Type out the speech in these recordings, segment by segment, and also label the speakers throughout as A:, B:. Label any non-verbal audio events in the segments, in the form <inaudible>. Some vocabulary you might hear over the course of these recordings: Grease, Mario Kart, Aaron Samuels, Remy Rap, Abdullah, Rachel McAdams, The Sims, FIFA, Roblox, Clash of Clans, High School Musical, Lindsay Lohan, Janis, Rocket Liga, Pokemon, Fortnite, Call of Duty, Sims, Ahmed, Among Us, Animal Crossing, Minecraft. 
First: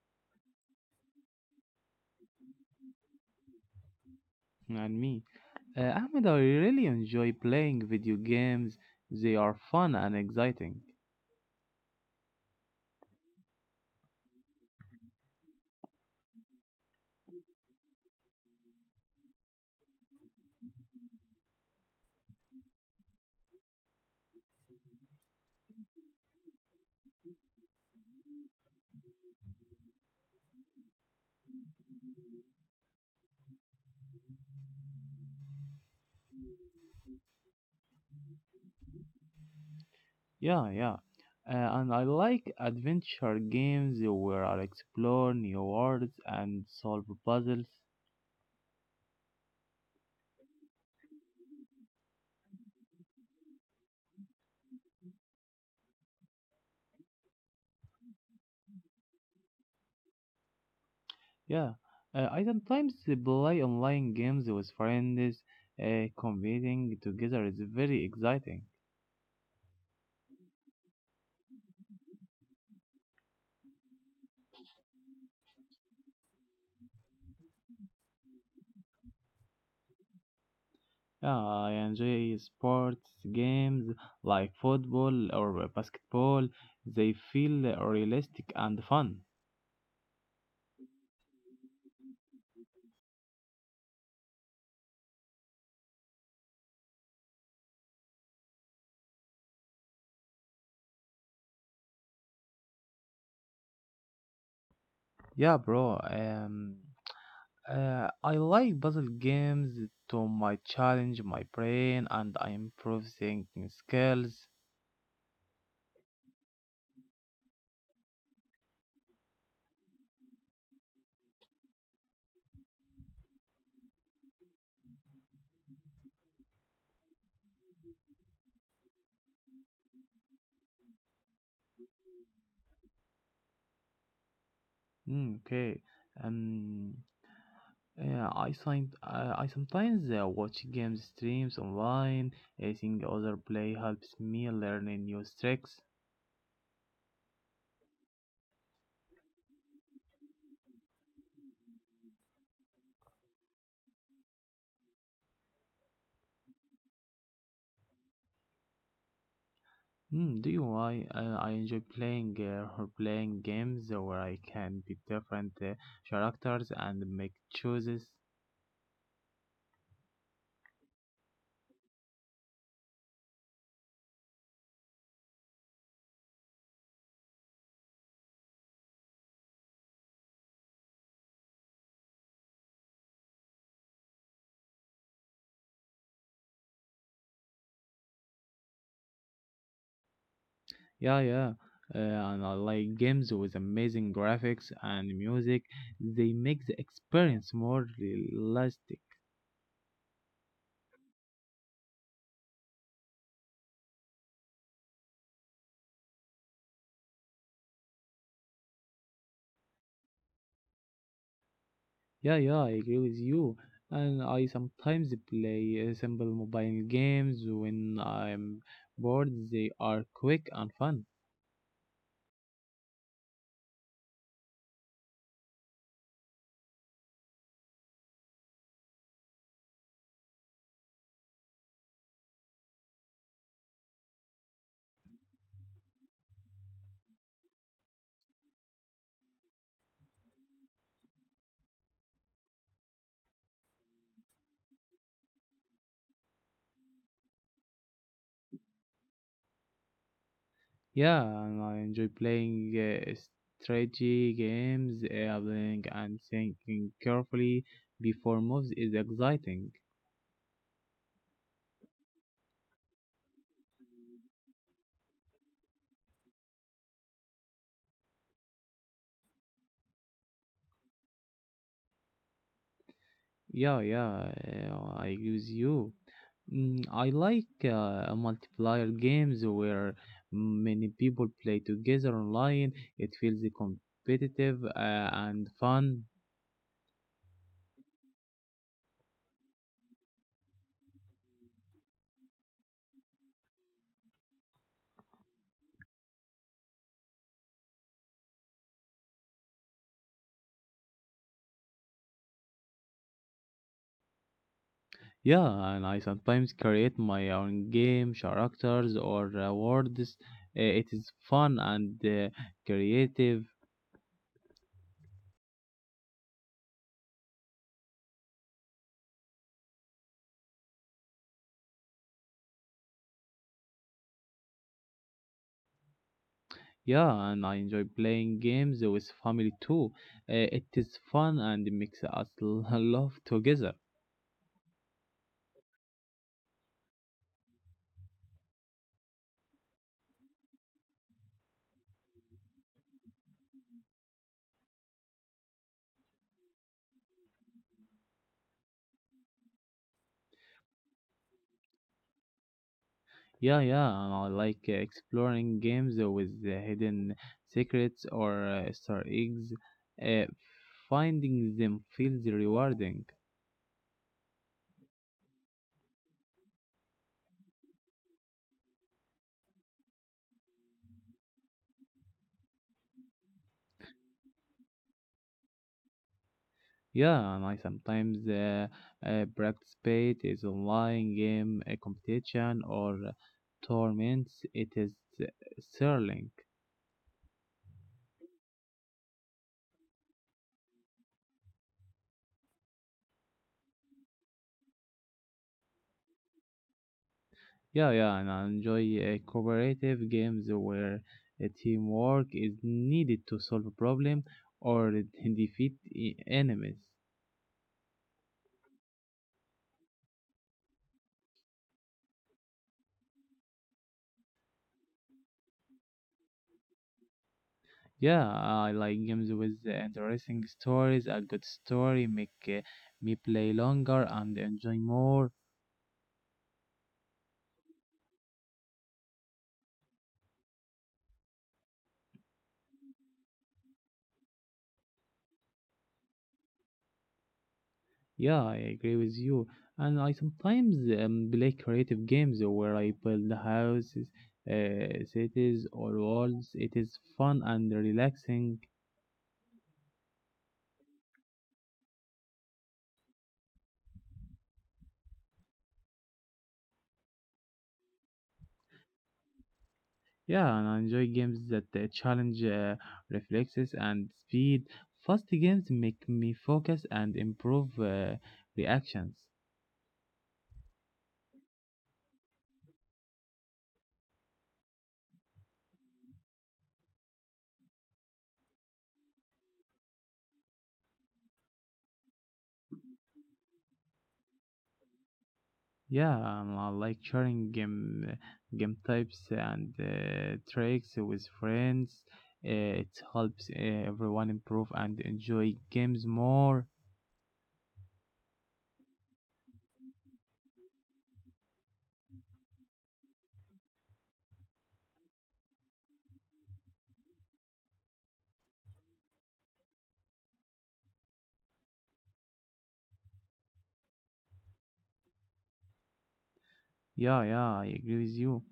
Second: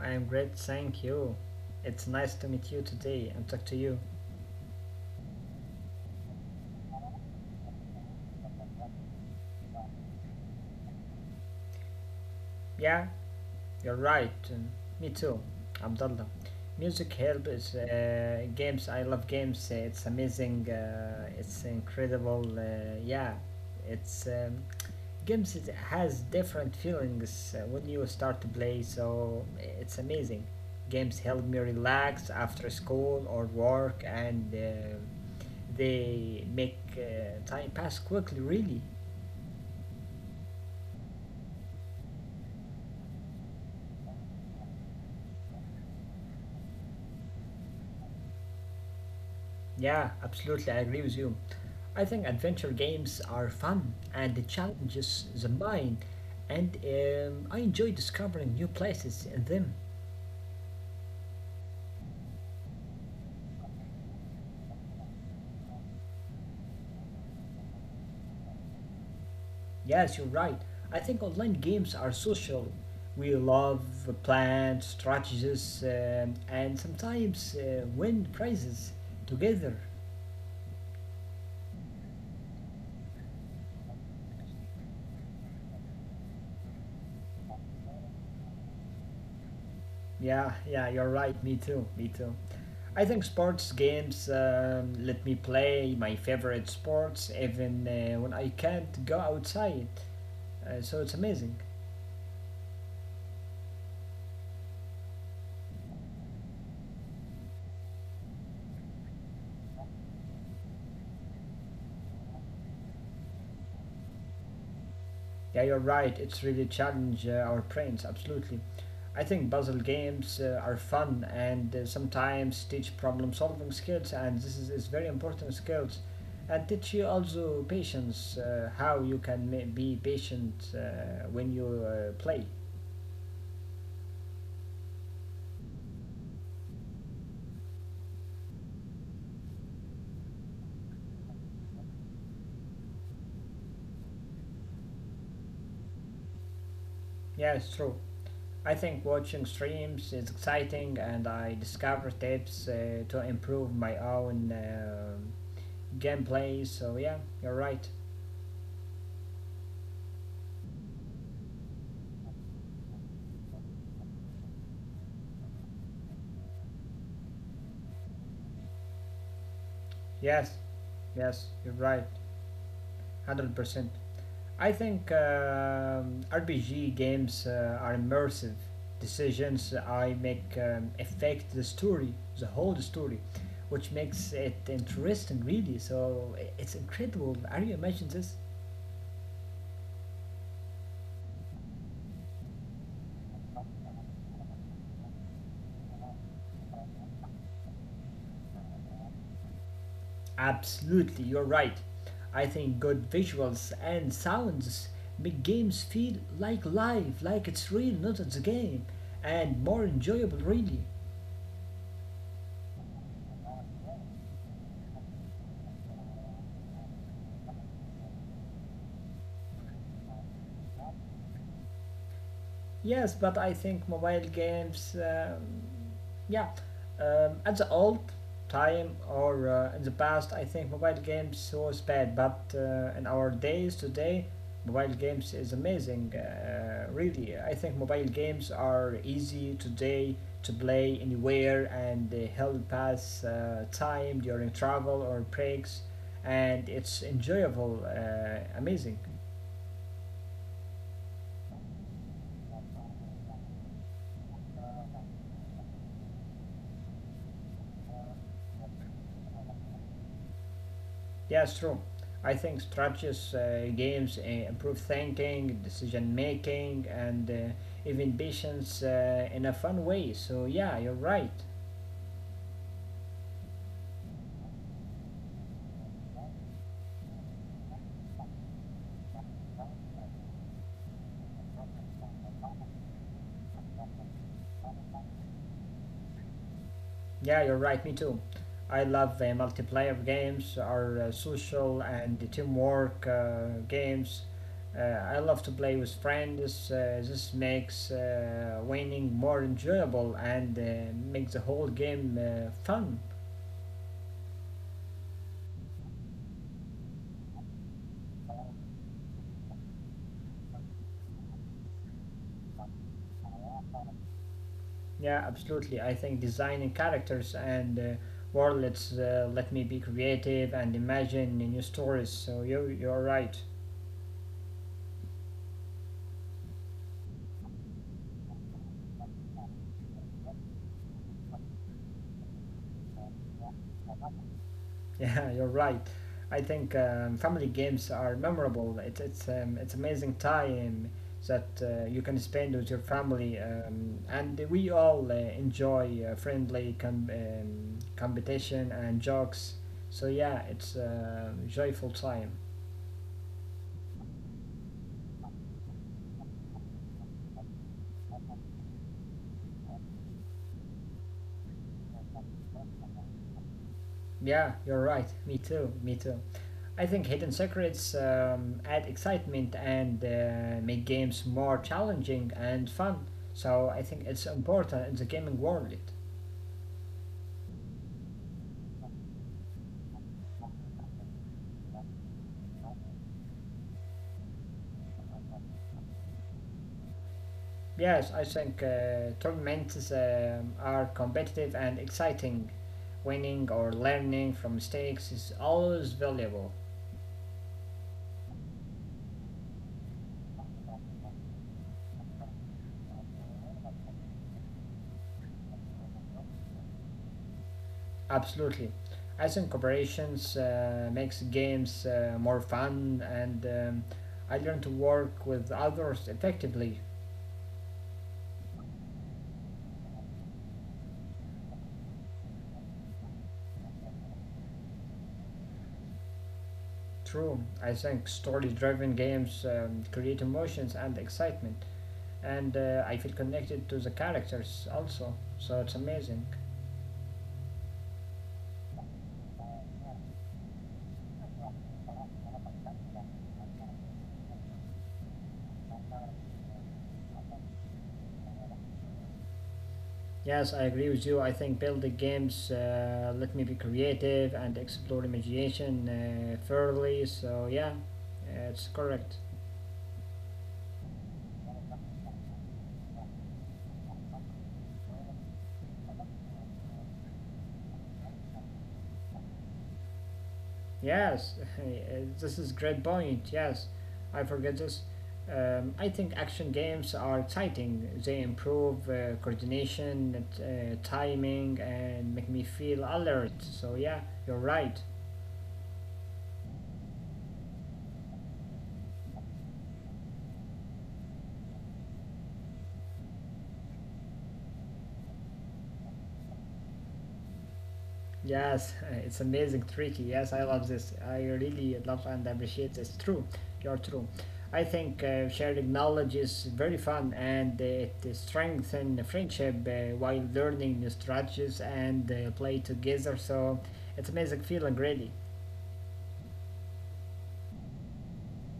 A: I'm great, thank you. It's nice to meet you today and talk to you.
B: And me. Ahmed, I really enjoy playing video games. They are fun and exciting.
A: Yeah, you're right. Me too, Abdullah. Music help is games. I love games. It's amazing. It's incredible. Yeah, it's games has different feelings when you start to play. So it's amazing. Games help me relax after school or work, and they make time pass quickly. Really.
B: Yeah, yeah. And I like adventure games where I explore new worlds and solve puzzles.
A: Yeah, absolutely, I agree with you. I think adventure games are fun and it challenges the mind, and I enjoy discovering new places in them.
B: Yeah. I sometimes play online games with friends. Competing together is very exciting.
A: Yes, you're right. I think online games are social. We love plans, strategies, and sometimes win prizes together.
B: Yeah, I enjoy sports games like football or basketball. They feel realistic and fun.
A: Yeah, yeah, you're right. Me too, me too. I think sports games let me play my favorite sports even when I can't go outside. So it's amazing.
B: Yeah, bro. I like puzzle games to my challenge my brain and I improve thinking skills.
A: Yeah, you're right. It's really challenge our brains. Absolutely. I think puzzle games are fun and sometimes teach problem solving skills, and this is very important skills. And teach you also patience, how you can be patient when you play.
B: Mm, okay. Um, yeah, I signed, I sometimes watch games streams online. I think other play helps me learn new tricks.
A: Yeah, it's true. I think watching streams is exciting, and I discover tips to improve my own gameplay. So yeah, you're right.
B: Hmm. Do you know why I enjoy playing or playing games where I can be different characters and make choices?
A: Yes, yes, you're right, 100%. I think RPG games are immersive. Decisions I make affect the story, the whole story, which makes it interesting, really. So it's incredible. Are you imagine this?
B: Yeah, yeah. And I like games with amazing graphics and music. They make the experience more realistic.
A: Absolutely, you're right. I think good visuals and sounds make games feel like live, like it's real, not it's a game, and more enjoyable, really.
B: Yeah, yeah, I agree with you. And I sometimes play simple mobile games when I'm bored. They are quick and fun.
A: Yes, but I think mobile games. Yeah, at the old time or in the past, I think mobile games was bad, but in our days today, mobile games is amazing. Really, I think mobile games are easy today to play anywhere and they help pass time during travel or breaks, and it's enjoyable, amazing.
B: Yeah, and I enjoy playing strategy games, playing and thinking carefully before moves is exciting.
A: Yeah, it's true. I think strategies, games improve thinking, decision making, and even patience in a fun way. So, yeah, you're right.
B: Yeah, yeah, I agree with you. Mm, I like multiplayer games where many people play together online. It feels competitive and fun.
A: Yeah, you're right. Me too. I love multiplayer games or social and teamwork games. I love to play with friends. This makes winning more enjoyable and makes the whole game fun.
B: Yeah, and I like sometimes create my own game, characters, or words. It is fun and creative.
A: Yeah, absolutely. I think designing characters and worlds let me be creative and imagine new stories. So you're right. <laughs>
B: Yeah, and I enjoy playing games with family too. It is fun and makes us <laughs> laugh together.
A: Yeah, you're right. I think family games are memorable. It's amazing time that you can spend with your family, and we all enjoy friendly competition and jokes. So yeah, it's a joyful time.
B: Yeah, yeah, I like exploring games with hidden secrets or Star eggs. Uh, finding them feels rewarding.
A: Yeah, you're right. Me too. Me too. I think hidden secrets add excitement and make games more challenging and fun. So I think it's important in the gaming world.
B: Yeah, and I sometimes participate is online game competition or tournaments. It is uh, thrilling.
A: Yes, I think tournaments are competitive and exciting. Winning or learning from mistakes is always valuable.
B: Yeah, yeah, and I enjoy cooperative games where teamwork is needed to solve a problem or <laughs> defeat enemies.
A: Absolutely. I think cooperations makes games more fun and I learn to work with others effectively.
B: Yeah, I like games with interesting stories. A good story make me play longer and enjoy more.
A: True, I think story driven games create emotions and excitement, and I feel connected to the characters also, so it's amazing.
B: Yeah, I agree with you. And I sometimes play creative games where I build houses, cities, or worlds. It is fun and relaxing.
A: Yes, I agree with you. I think building games let me be creative and explore imagination thoroughly, so yeah, it's correct.
B: Yeah, and I enjoy games that challenge reflexes and speed. Fast games make me focus and improve reactions.
A: Yes, <laughs> this is great point. Yes, I forget this. I think action games are exciting. They improve coordination, timing, and make me feel alert. So yeah, you're right.
B: Yeah, I like sharing game types and tricks with friends. It helps everyone improve and enjoy games more.
A: Yes, it's amazing, tricky. Yes, I love this. I really love and appreciate this. True, you're true. I think sharing knowledge is very fun and it strengthens friendship while learning new strategies and play together. So it's amazing feeling, really.
B: Yeah, yeah, I agree with you.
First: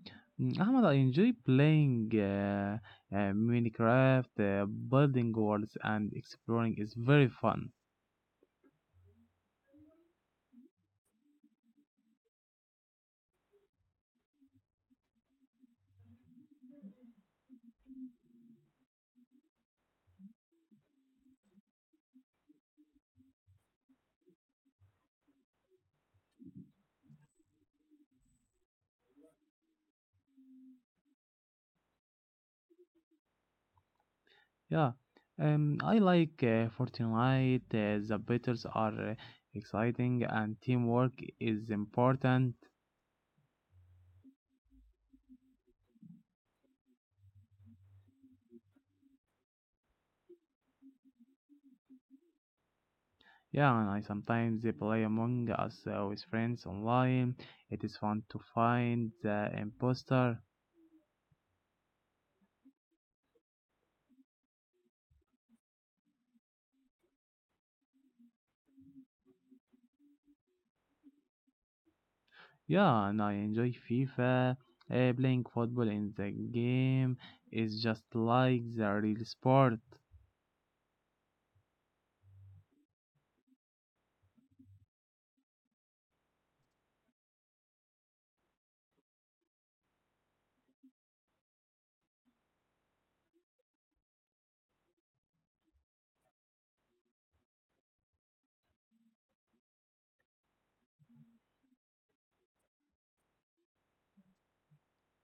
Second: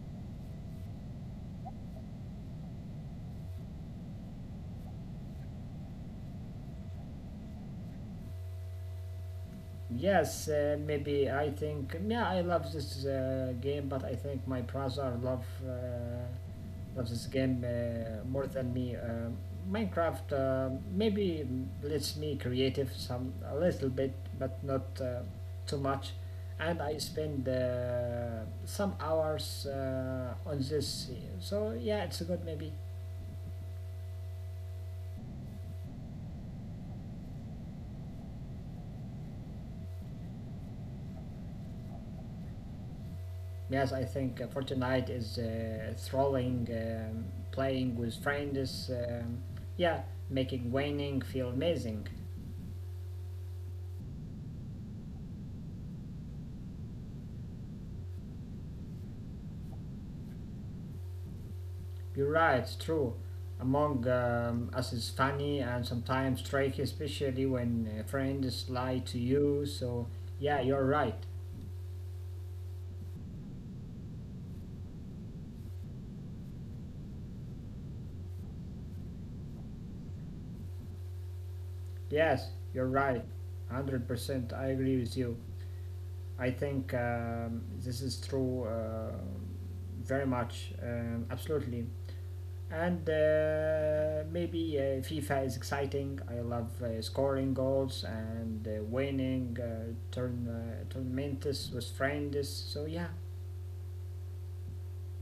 B: Mm, Ahmad, I enjoy playing Minecraft, building worlds, and exploring is very fun.
A: Yes, maybe I think yeah, I love this game, but I think my brother love of this game more than me. Minecraft maybe lets me creative some a little bit, but not too much. And I spend some hours on this, so yeah, it's good maybe.
B: Yeah, I like Fortnite. The battles are exciting, and teamwork is important.
A: Yes, I think Fortnite is thrilling, playing with friends. Yeah, making winning feel amazing.
B: Yeah, and I sometimes they play Among Us with friends online. It is fun to find the imposter.
A: You're right, it's true. Among us is funny and sometimes tricky, especially when friends lie to you. So, yeah, you're right.
B: Yeah, and I enjoy FIFA. Playing football in the game is just like the real sport.
A: Yes, you're right. 100% I agree with you. I think this is true very much. Absolutely. And maybe FIFA is exciting. I love scoring goals and winning tournaments with friends. So, yeah.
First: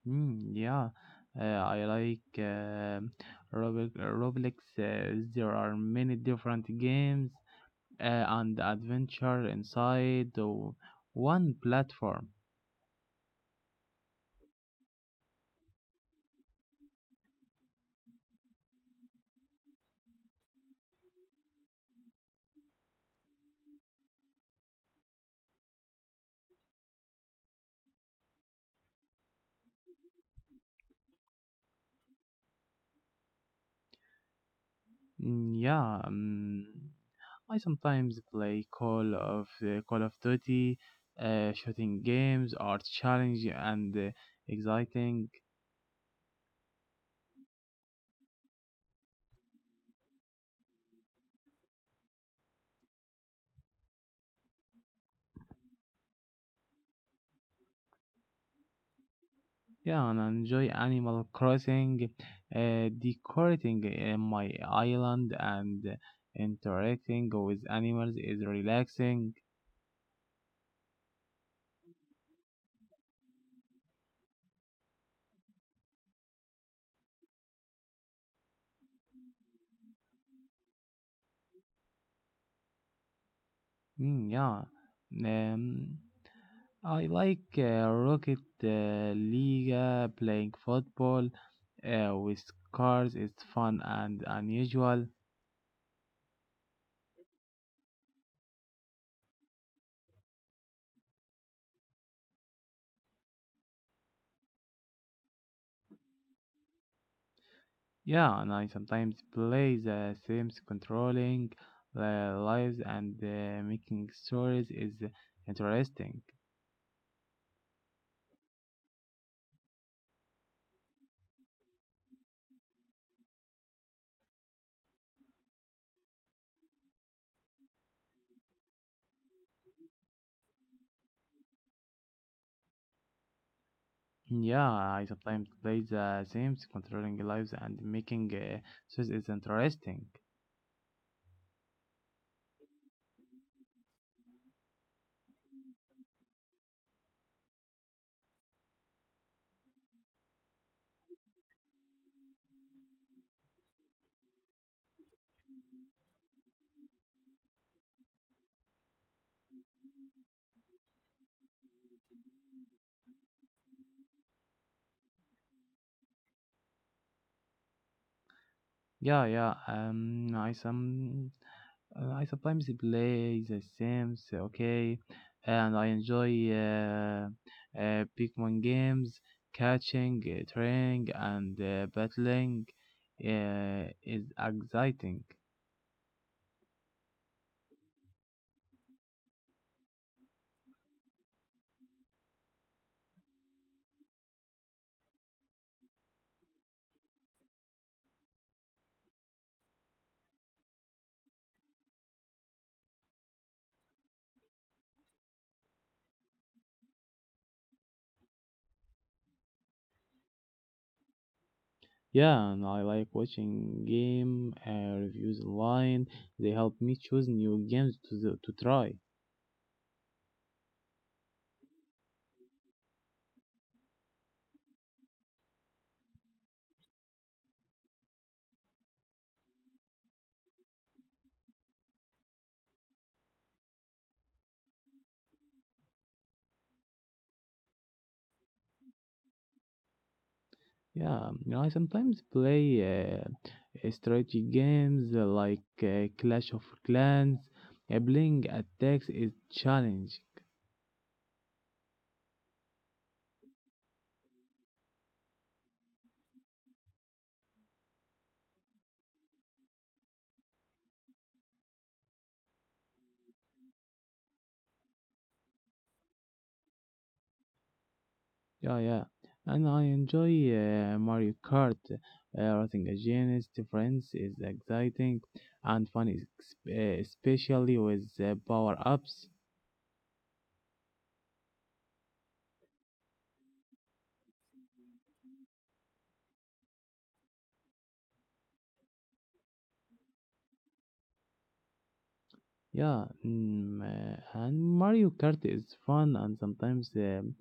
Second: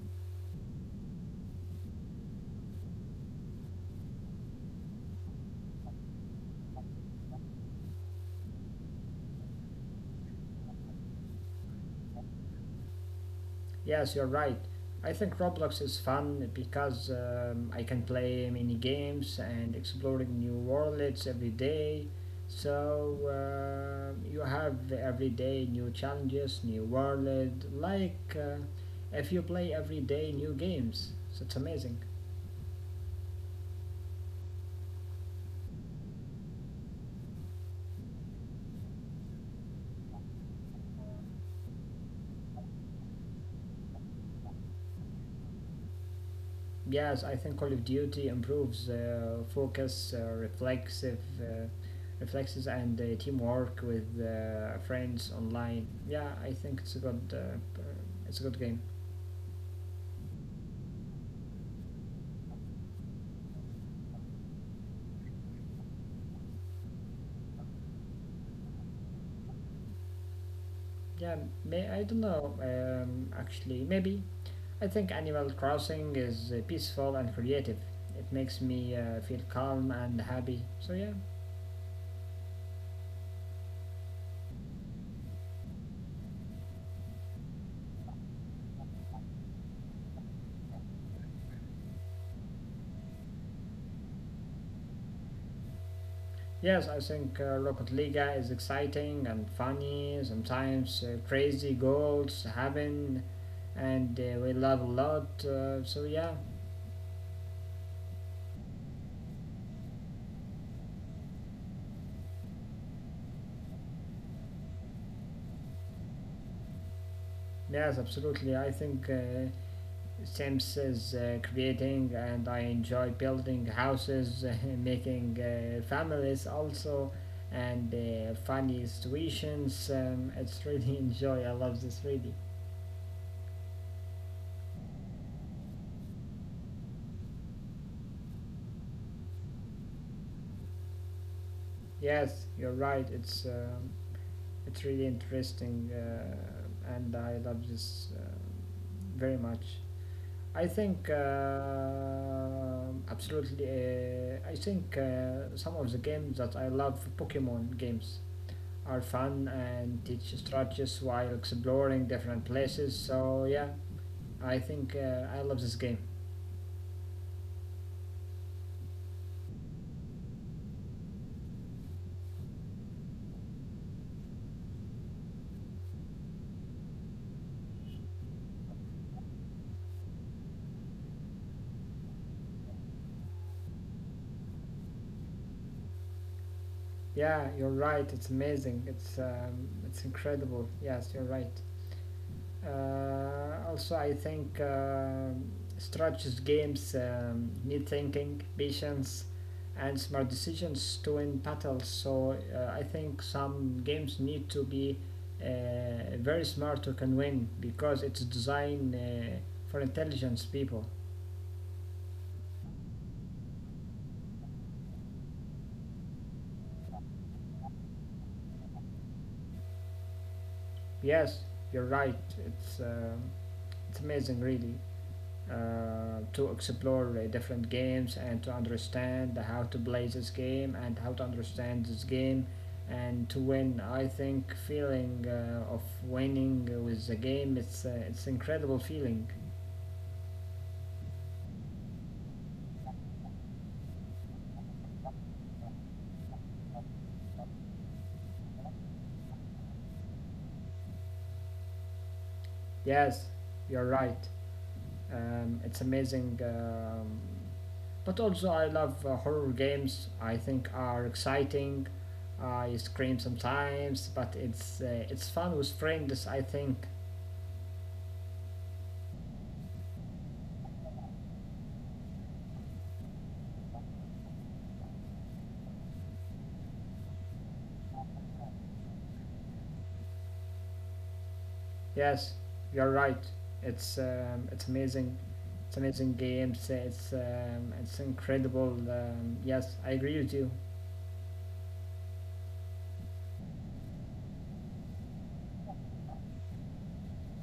B: Mm, yeah, I like Roblox. There are many different games and adventure inside one platform.
A: Yes, you're right. I think Roblox is fun because I can play many games and exploring new worlds every day. So you have every day new challenges, new world. Like if you play every day new games, so it's amazing.
B: Mm, yeah, I sometimes play Call of Duty, shooting games are challenging and exciting.
A: Yes, I think Call of Duty improves focus, reflexes, and teamwork with friends online. Yeah, I think it's a good game.
B: Yeah, and I enjoy Animal Crossing, decorating my island and interacting with animals is relaxing.
A: Yeah, may I don't know. Actually, maybe I think Animal Crossing is peaceful and creative. It makes me feel calm and happy. So yeah.
B: Mm, yeah, um, I like Rocket League, playing football with cars is fun and unusual.
A: Yes, I think Rocket Liga is exciting and funny, sometimes crazy goals happen, and we love a lot. So, yeah,
B: Yeah, and I sometimes play the Sims controlling the lives and making stories is interesting.
A: yes, absolutely. I think Sims is creating, and I enjoy building houses, <laughs> making families also, and funny situations. It's really <laughs> enjoy. I love this really.
B: Yeah, I sometimes play the Sims controlling lives and making stories is interesting.
A: Yes, you're right. It's really interesting, and I love this very much. I think absolutely. I think some of the games that I love, Pokemon games, are fun and teach strategies while exploring different places. So yeah, I think I love this game.
B: Yeah, yeah. No, I sometimes play The Sims. Okay, and I enjoy Pokemon games, catching, training, and battling. Is exciting.
A: Yeah, you're right. It's amazing. It's incredible. Yes, you're right. Also, I think strategies games need thinking, patience, and smart decisions to win battles. So I think some games need to be very smart to can win because it's designed for intelligence people.
B: Yeah, and I like watching game reviews online. They help me choose new games to to try.
A: Yes, you're right. It's uh, it's amazing, really. To explore different games and to understand how to play this game and how to understand this game and to win, I think feeling of winning with the game, it's incredible feeling.
B: Yeah, I sometimes play strategy games like Clash of Clans. Playing attacks is challenging.
A: Yes, you're right. It's amazing. But also I love horror games. I think are exciting. I scream sometimes, but it's fun with friends, I think.
B: Yeah, yeah. And I enjoy Mario Kart. Racing against friends is exciting and fun, especially with power ups.
A: Yes, you're right. It's amazing. It's amazing games. It's incredible. Yes, I agree with you.
B: Yeah, mm, and Mario Kart is fun and sometimes um,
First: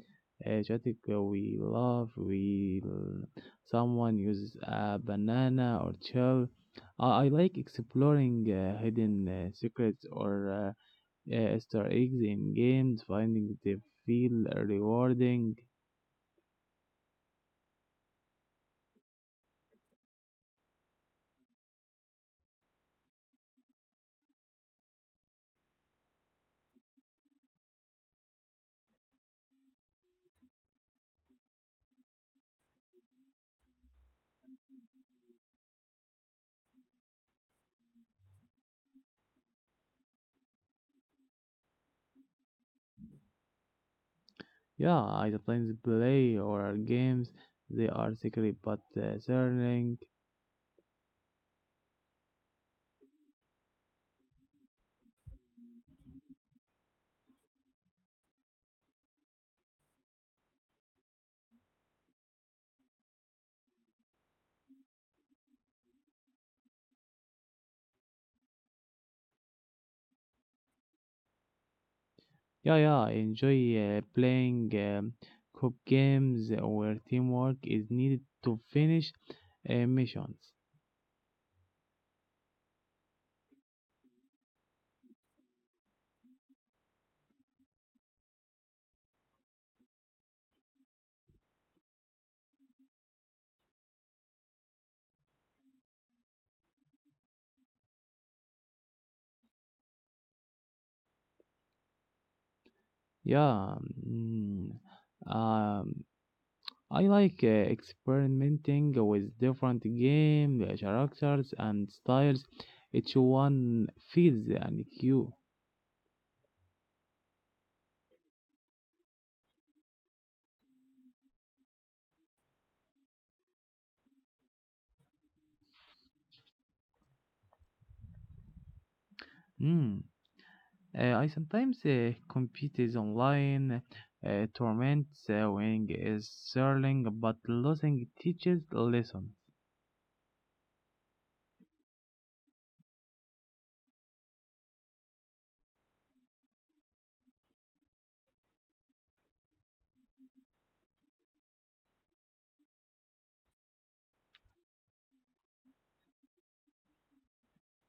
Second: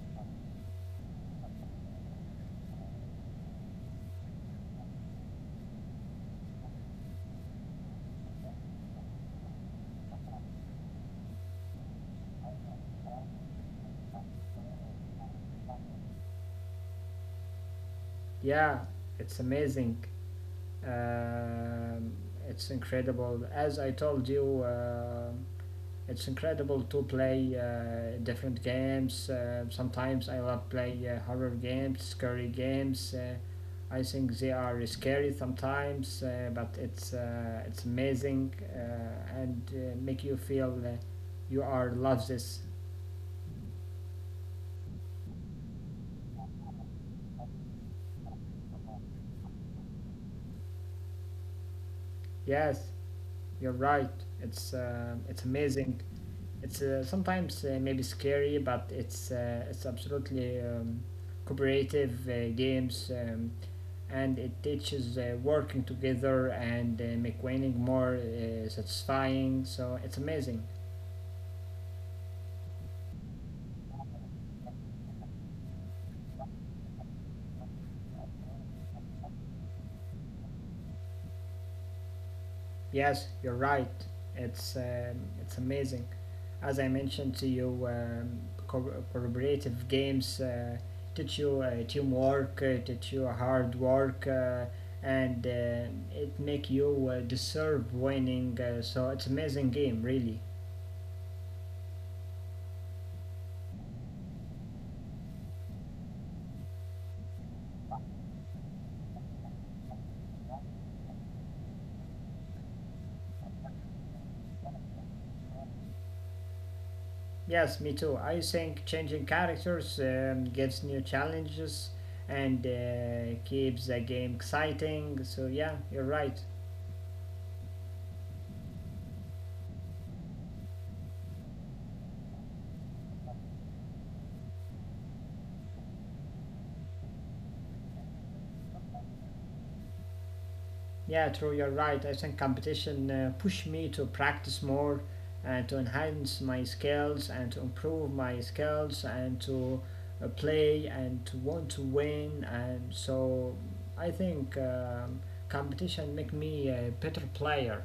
B: uh, chaotic. We love we l- someone uses a banana or shell. I like exploring hidden secrets or Easter eggs in games, finding they feel rewarding.
A: Yeah, it's amazing. Um, it's incredible. As I told you, it's incredible to play different games. Sometimes I love play horror games, scary games. I think they are scary sometimes, but it's amazing and make you feel you are love this.
B: Yeah, I sometimes play or games. They are secret but thrilling.
A: Yes, you're right. It's amazing. It's sometimes maybe scary, but it's absolutely cooperative games. And it teaches working together and make winning more satisfying. So it's amazing.
B: Yeah, yeah, I enjoy playing coop games where teamwork is needed to finish missions.
A: Yes, you're right. It's amazing. As I mentioned to you, collaborative games teach you teamwork, teach you hard work, and it make you deserve winning. So it's amazing game, really.
B: Yeah, mm, um, I like experimenting with different game characters and styles. Each one feels and cute.
A: Yes, me too. I think changing characters gives new challenges and keeps the game exciting. So yeah, you're right.
B: Mm. I sometimes compete is online. Tournaments winning is thrilling, but losing teaches lessons.
A: Yeah, true, you're right. I think competition pushed me to practice more and to enhance my skills and to improve my skills and to play and to want to win. And so I think competition make me a better player.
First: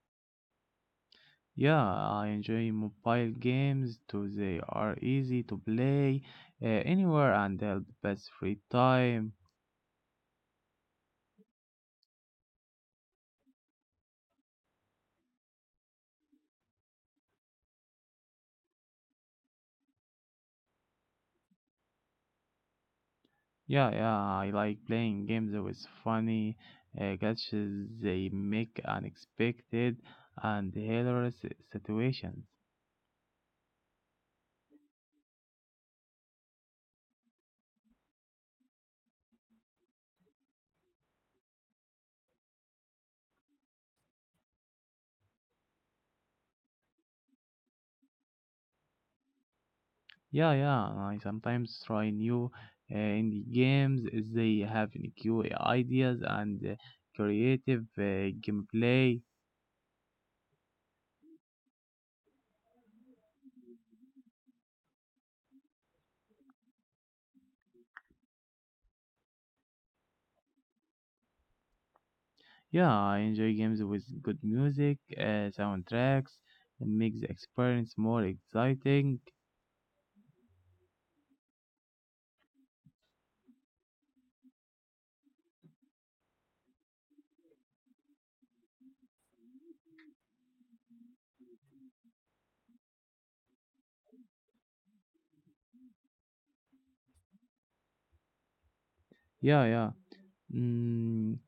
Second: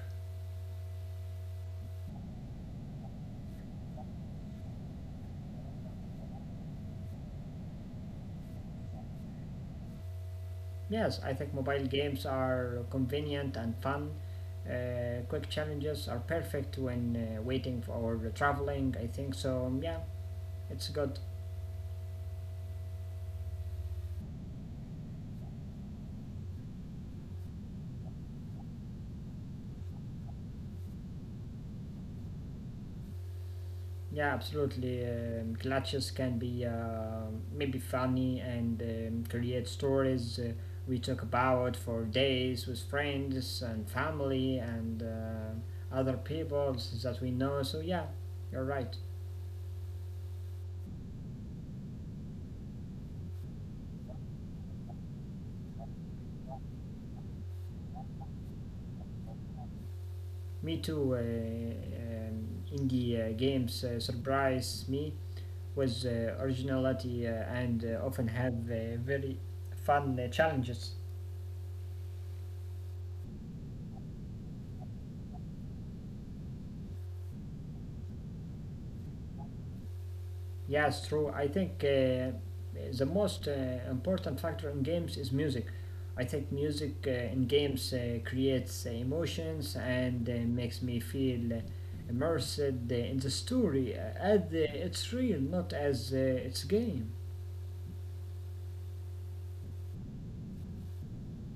B: Yeah, I enjoy mobile games too. They are easy to play anywhere and help pass free time.
A: Yes, I think mobile games are convenient and fun. Quick challenges are perfect when waiting or traveling, I think. So, yeah, it's good.
B: Yeah, yeah, I like playing games with funny catches. They make unexpected and hilarious situations.
A: Yeah, absolutely. Glitches can be maybe funny and create stories we talk about for days with friends and family and other people that we know. So, yeah, you're right.
B: Yeah, yeah, and I sometimes try new indie games. If They have new ideas and creative gameplay.
A: Me too. Indie games surprise me with originality and often have very fun challenges.
B: Yeah, I enjoy games with good music, soundtracks. It makes the experience more exciting.
A: Yes, true. I think the most important factor in games is music. I think music in games creates emotions and makes me feel immersed in the story as it's real, not as it's game.
B: Yeah, yeah. Mm,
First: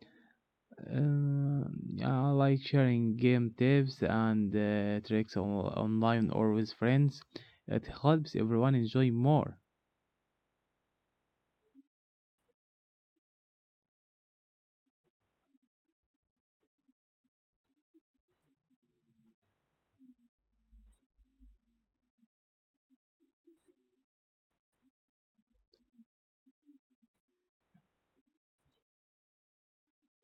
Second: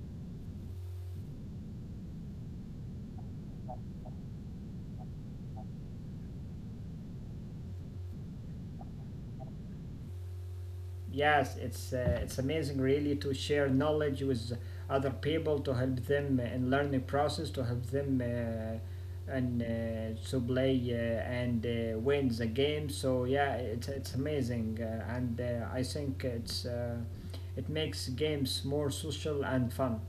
B: Uh, I like sharing game tips and online or with friends. It helps everyone enjoy more.
A: Yes, it's amazing really to share knowledge with other people to help them in learning process to help them and to play and win the game. So yeah, it's amazing and I think it makes games more social and fun.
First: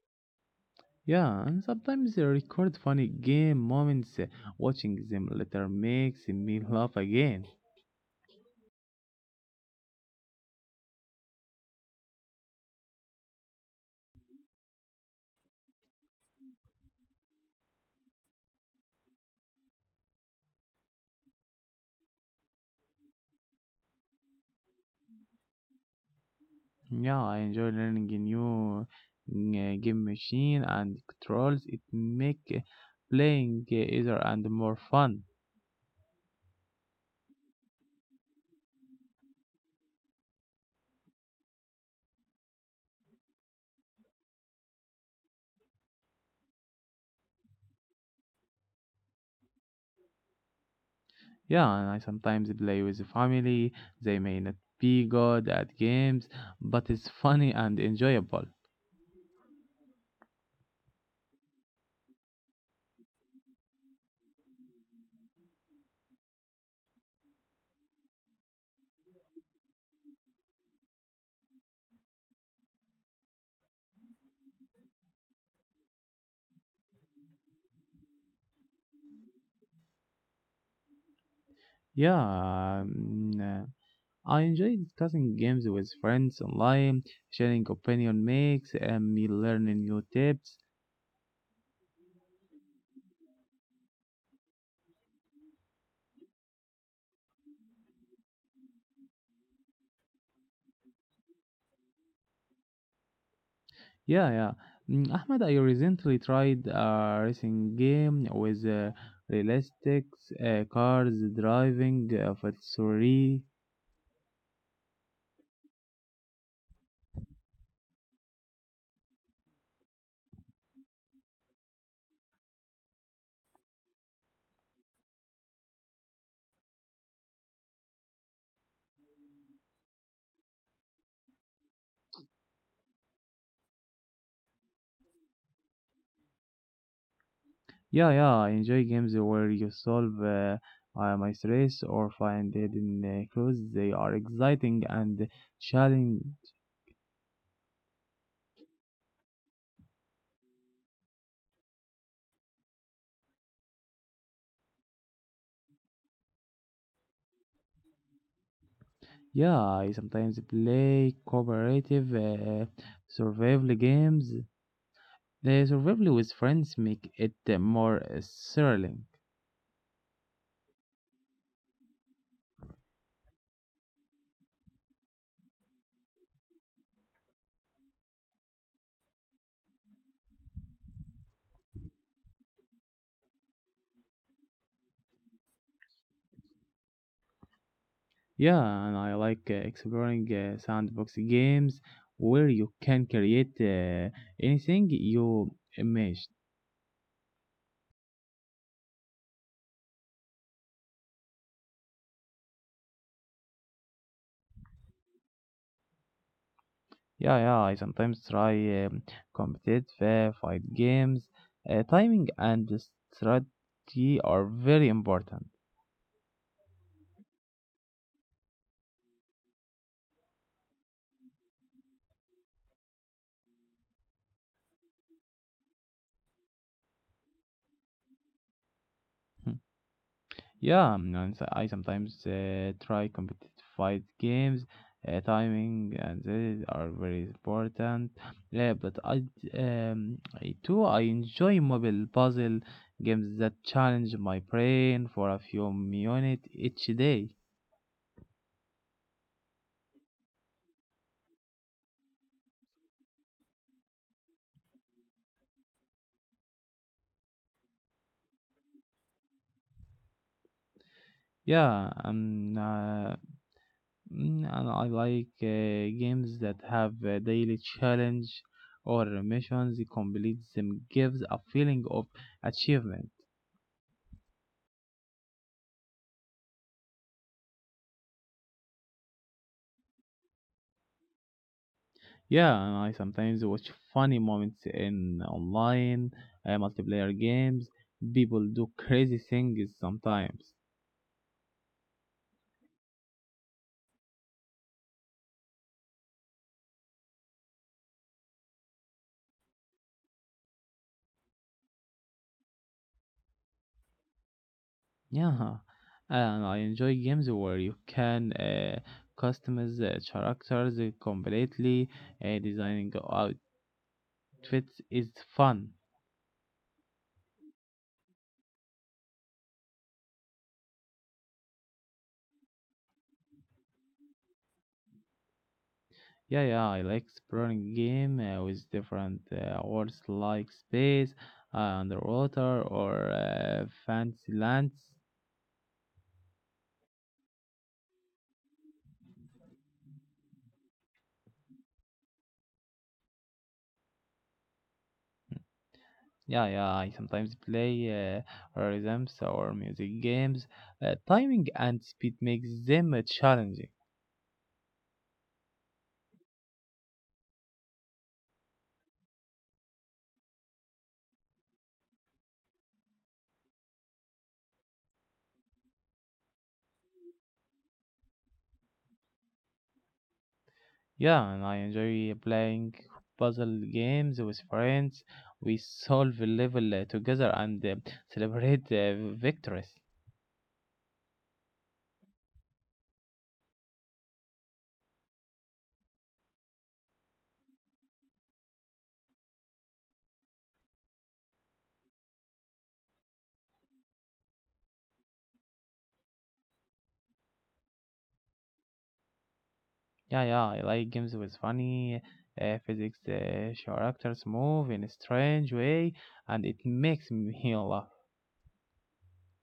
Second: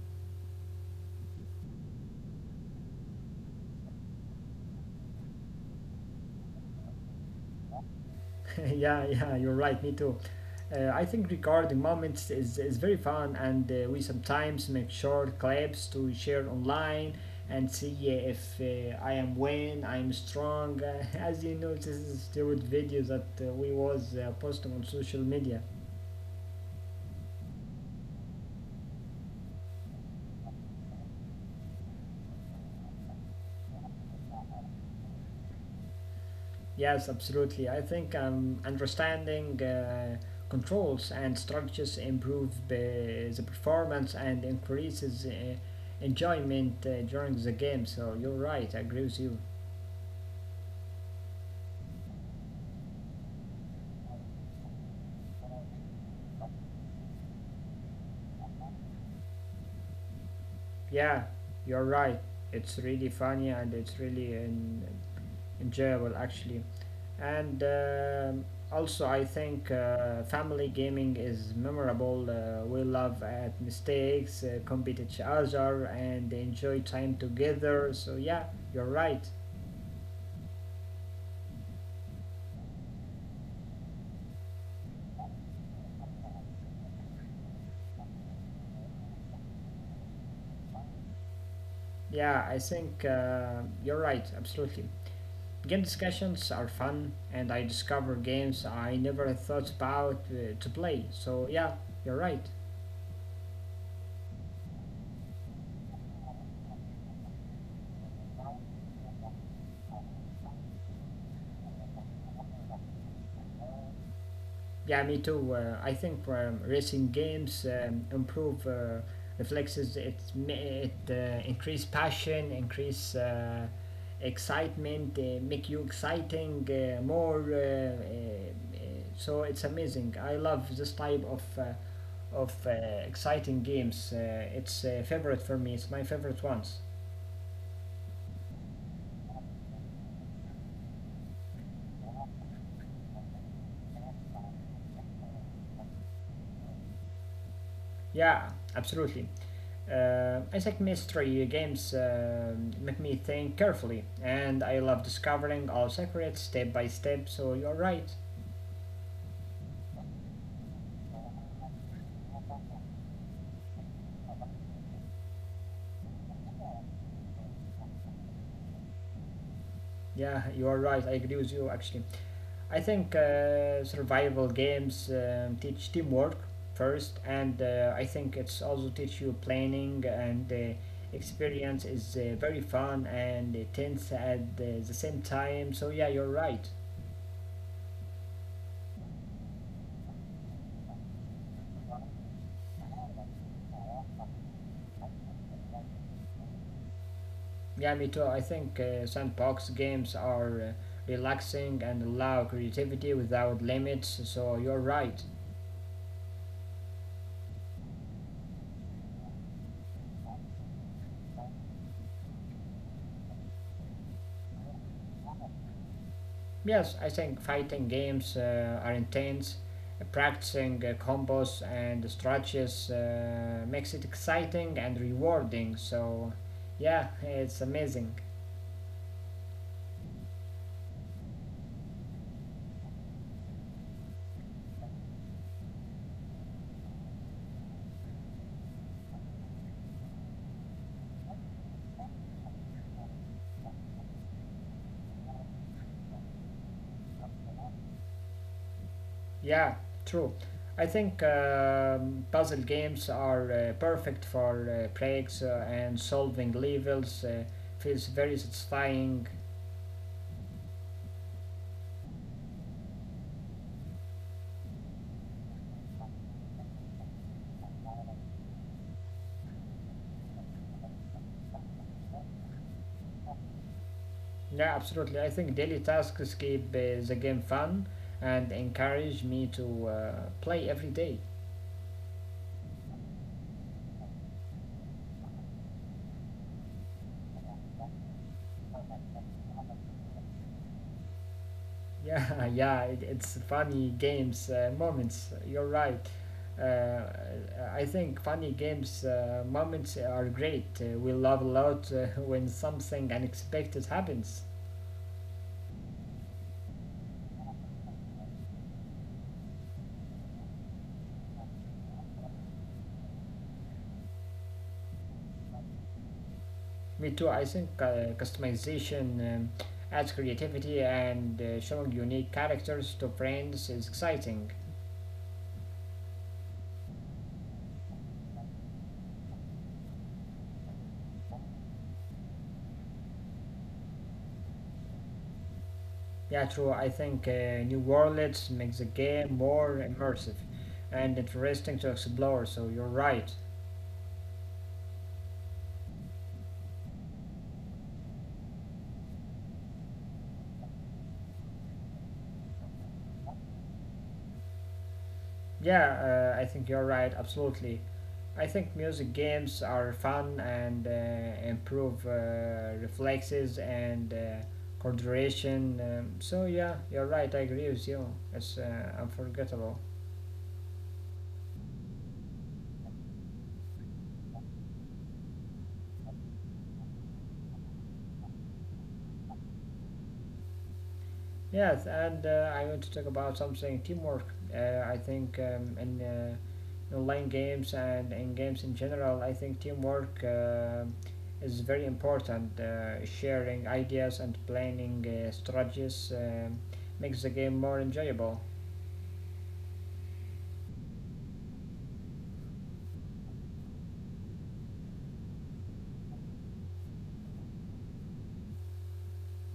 B: Yeah, and sometimes I record funny game moments. Watching them later makes me laugh again.
A: <laughs> Yeah, yeah, you're right, me too. I think recording moments is very fun, and we sometimes make short clips to share online and see if I am when I am strong. <laughs> As you know, this is steroid video that we was posting on social media.
B: Yeah, I enjoy learning a new game machine and controls. It make playing easier and more fun.
A: Yes, absolutely. I think understanding controls and structures improve the performance and increases enjoyment during the game. So you're right. I agree with you.
B: Yeah, and I sometimes play with the family. They may not be good at games, but it's funny and enjoyable.
A: Yeah, you're right. It's really funny and it's really enjoyable actually and also I think family gaming is memorable. We laugh at mistakes, compete each other and enjoy time together, so yeah, you're right.
B: Yeah, I enjoy discussing games with friends online. Sharing opinion makes and me learning new tips.
A: Yeah, I think you're right, absolutely. Game discussions are fun and I discover games I never thought about to play, so yeah, you're right.
B: Yeah, yeah. Mm, Ahmed, I recently tried a racing game with realistic cars driving for three.
A: Yeah, me too. I think racing games improve reflexes. It increase passion, increase excitement, make you exciting more. So it's amazing. I love this type of exciting games. It's favorite for me. It's my favorite ones.
B: Yeah, yeah, I enjoy games where you solve my stress or find hidden clues. They are exciting and challenging.
A: Yeah, absolutely. I think mystery games make me think carefully, and I love discovering all secrets step by step. So you're right.
B: Yeah, I sometimes play cooperative survival games. The survival with friends make it more thrilling.
A: Yeah, you're right. I agree with you. Actually, I think survival games teach teamwork first, and I think it's also teach you planning and the experience is very fun and tense at the same time, so yeah, you're right.
B: Yeah, and I like exploring sandbox games where you can create anything you imagine.
A: Yeah, me too. I think sandbox games are relaxing and allow creativity without limits, so you're right.
B: Yeah, yeah, I sometimes try competitive fight games. Timing and strategy are very important.
A: Yes, I think fighting games are intense. Practicing combos and strategies makes it exciting and rewarding, so yeah, it's amazing.
B: Yeah, and so I sometimes try competitive fight games. Timing and these are very important. Yeah, but I too I enjoy mobile puzzle games that challenge my brain for a few minutes each day.
A: Yeah, true. I think puzzle games are perfect for breaks and solving levels. Feels very satisfying.
B: Yeah, and I like games that have a daily challenge or missions. Complete them gives a feeling of achievement.
A: Yeah, absolutely. I think daily tasks keep the game fun and encourage me to play every day.
B: Yeah, and I sometimes watch funny moments in online multiplayer games. People do crazy things sometimes.
A: Yeah, <laughs> yeah, it's funny games moments. You're right. Uh, I think funny games moments are great. We love a lot <laughs> when something unexpected happens.
B: Yeah, and I enjoy games where you can customize characters completely. Designing outfits is fun.
A: Me too. I think customization adds creativity and showing unique characters to friends is exciting.
B: Yeah, yeah, I like exploring game with different worlds like space, underwater, or fancy lands.
A: Yeah, true. I think new worlds makes the game more immersive and interesting to explore. So you're right.
B: Yeah, yeah, I sometimes play rhythms or music games. Timing and speed makes them challenging.
A: Yeah, I think you're right. Absolutely. I think music games are fun and improve reflexes and coordination. So yeah, you're right. I agree with you. It's unforgettable.
B: Yeah, and I enjoy playing puzzle games with friends. We solve a level together and celebrate victories.
A: Yes, and I want to talk about something teamwork. I think in online games and in games in general, I think teamwork is very important. Sharing ideas and planning strategies makes the game more enjoyable.
B: Yeah, yeah, I like games with funny physics, characters move in a strange way, and it makes me <laughs> laugh.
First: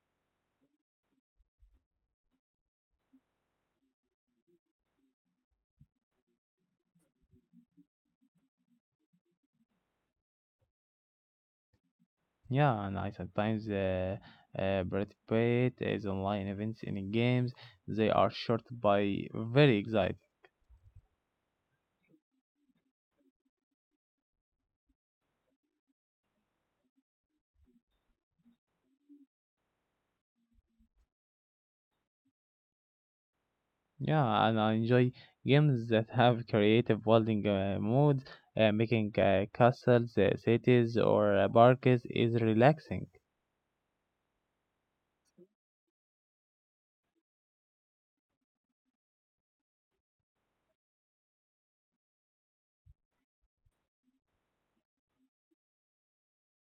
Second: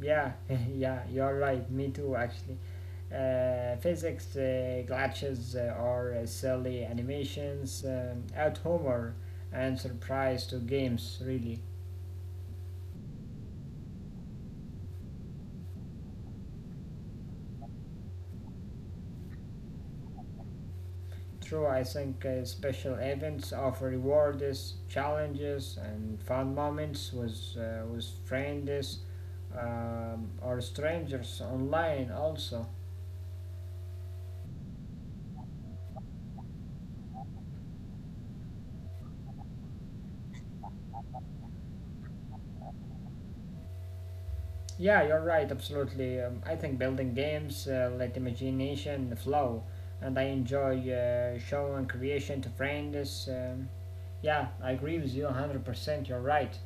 A: Yeah, <laughs> yeah, you're right. Me too, actually. Physics glitches or silly animations add humor and surprise to games, really.
B: Yeah, and I sometimes participate as online events in games. They are short by very exciting.
A: True, I think special events offer rewards, challenges, and fun moments with friends or strangers online also.
B: Yeah, and I enjoy games that have creative building modes. Making castles, cities, or parks is relaxing.
A: Yeah, you're right, absolutely. I think building games let imagination flow, and I enjoy showing creation to friends. Yeah, I agree with you 100%, you're right.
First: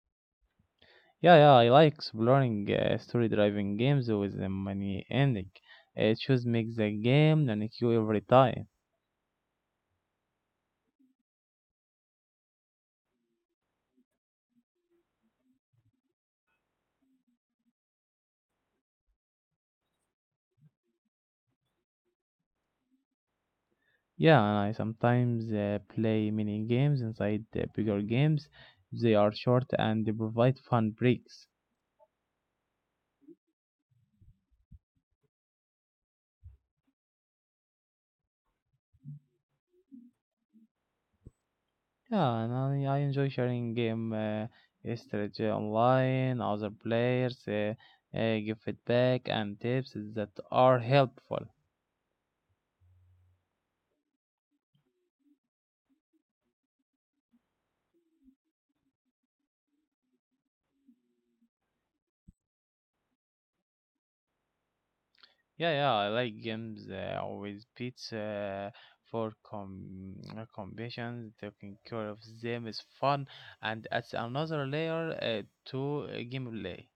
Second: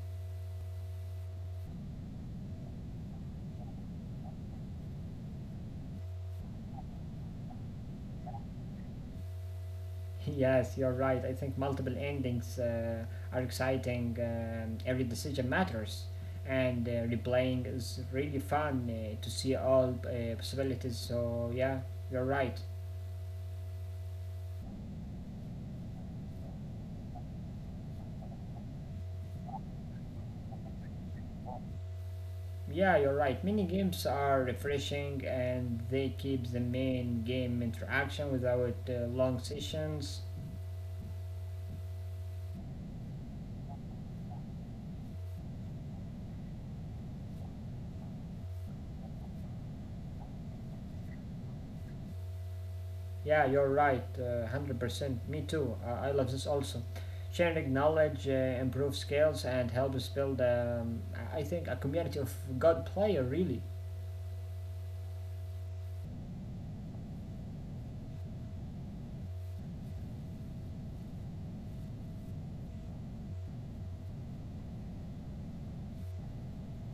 B: Yeah, yeah, I like exploring story-driven games with a many ending. It just makes the game unique every time.
A: Yes, you're right. I think multiple endings are exciting. Every decision matters, and replaying is really fun to see all possibilities. So yeah, you're right.
B: Yeah, and I sometimes play mini games inside the bigger games. They are short and they provide fun breaks.
A: Yeah, you're right. Mini games are refreshing, and they keep the main game interaction without long sessions.
B: Yeah, and I enjoy sharing game strategy online, other players, give feedback and tips that are helpful.
A: Yeah, you're right, 100%. Me too. I love this also. Sharing knowledge improves skills and helps build, I think, a community of good player, really.
B: Yeah, yeah, I like games with pits for competitions. Taking care of them is fun and adds another layer to gameplay.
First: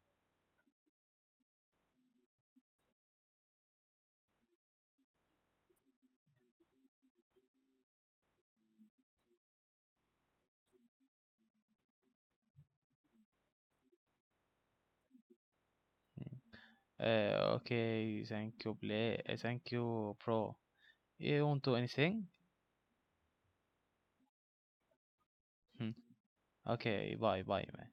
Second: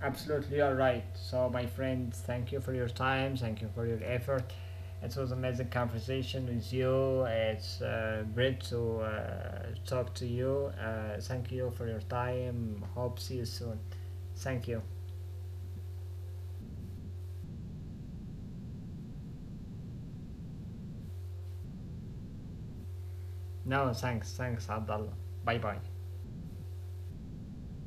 A: Absolutely, you're right. So, my friend, thank you for your time. Thank you for your effort. It was amazing conversation with you. It's great to talk to you. Thank you for your time. Hope see you soon. Thank you.
B: Okay, thank you, play. Thank you, bro. You want to anything?
A: No, thanks. Thanks, Abdullah. Bye bye.
B: Hmm. Okay, bye, bye, man.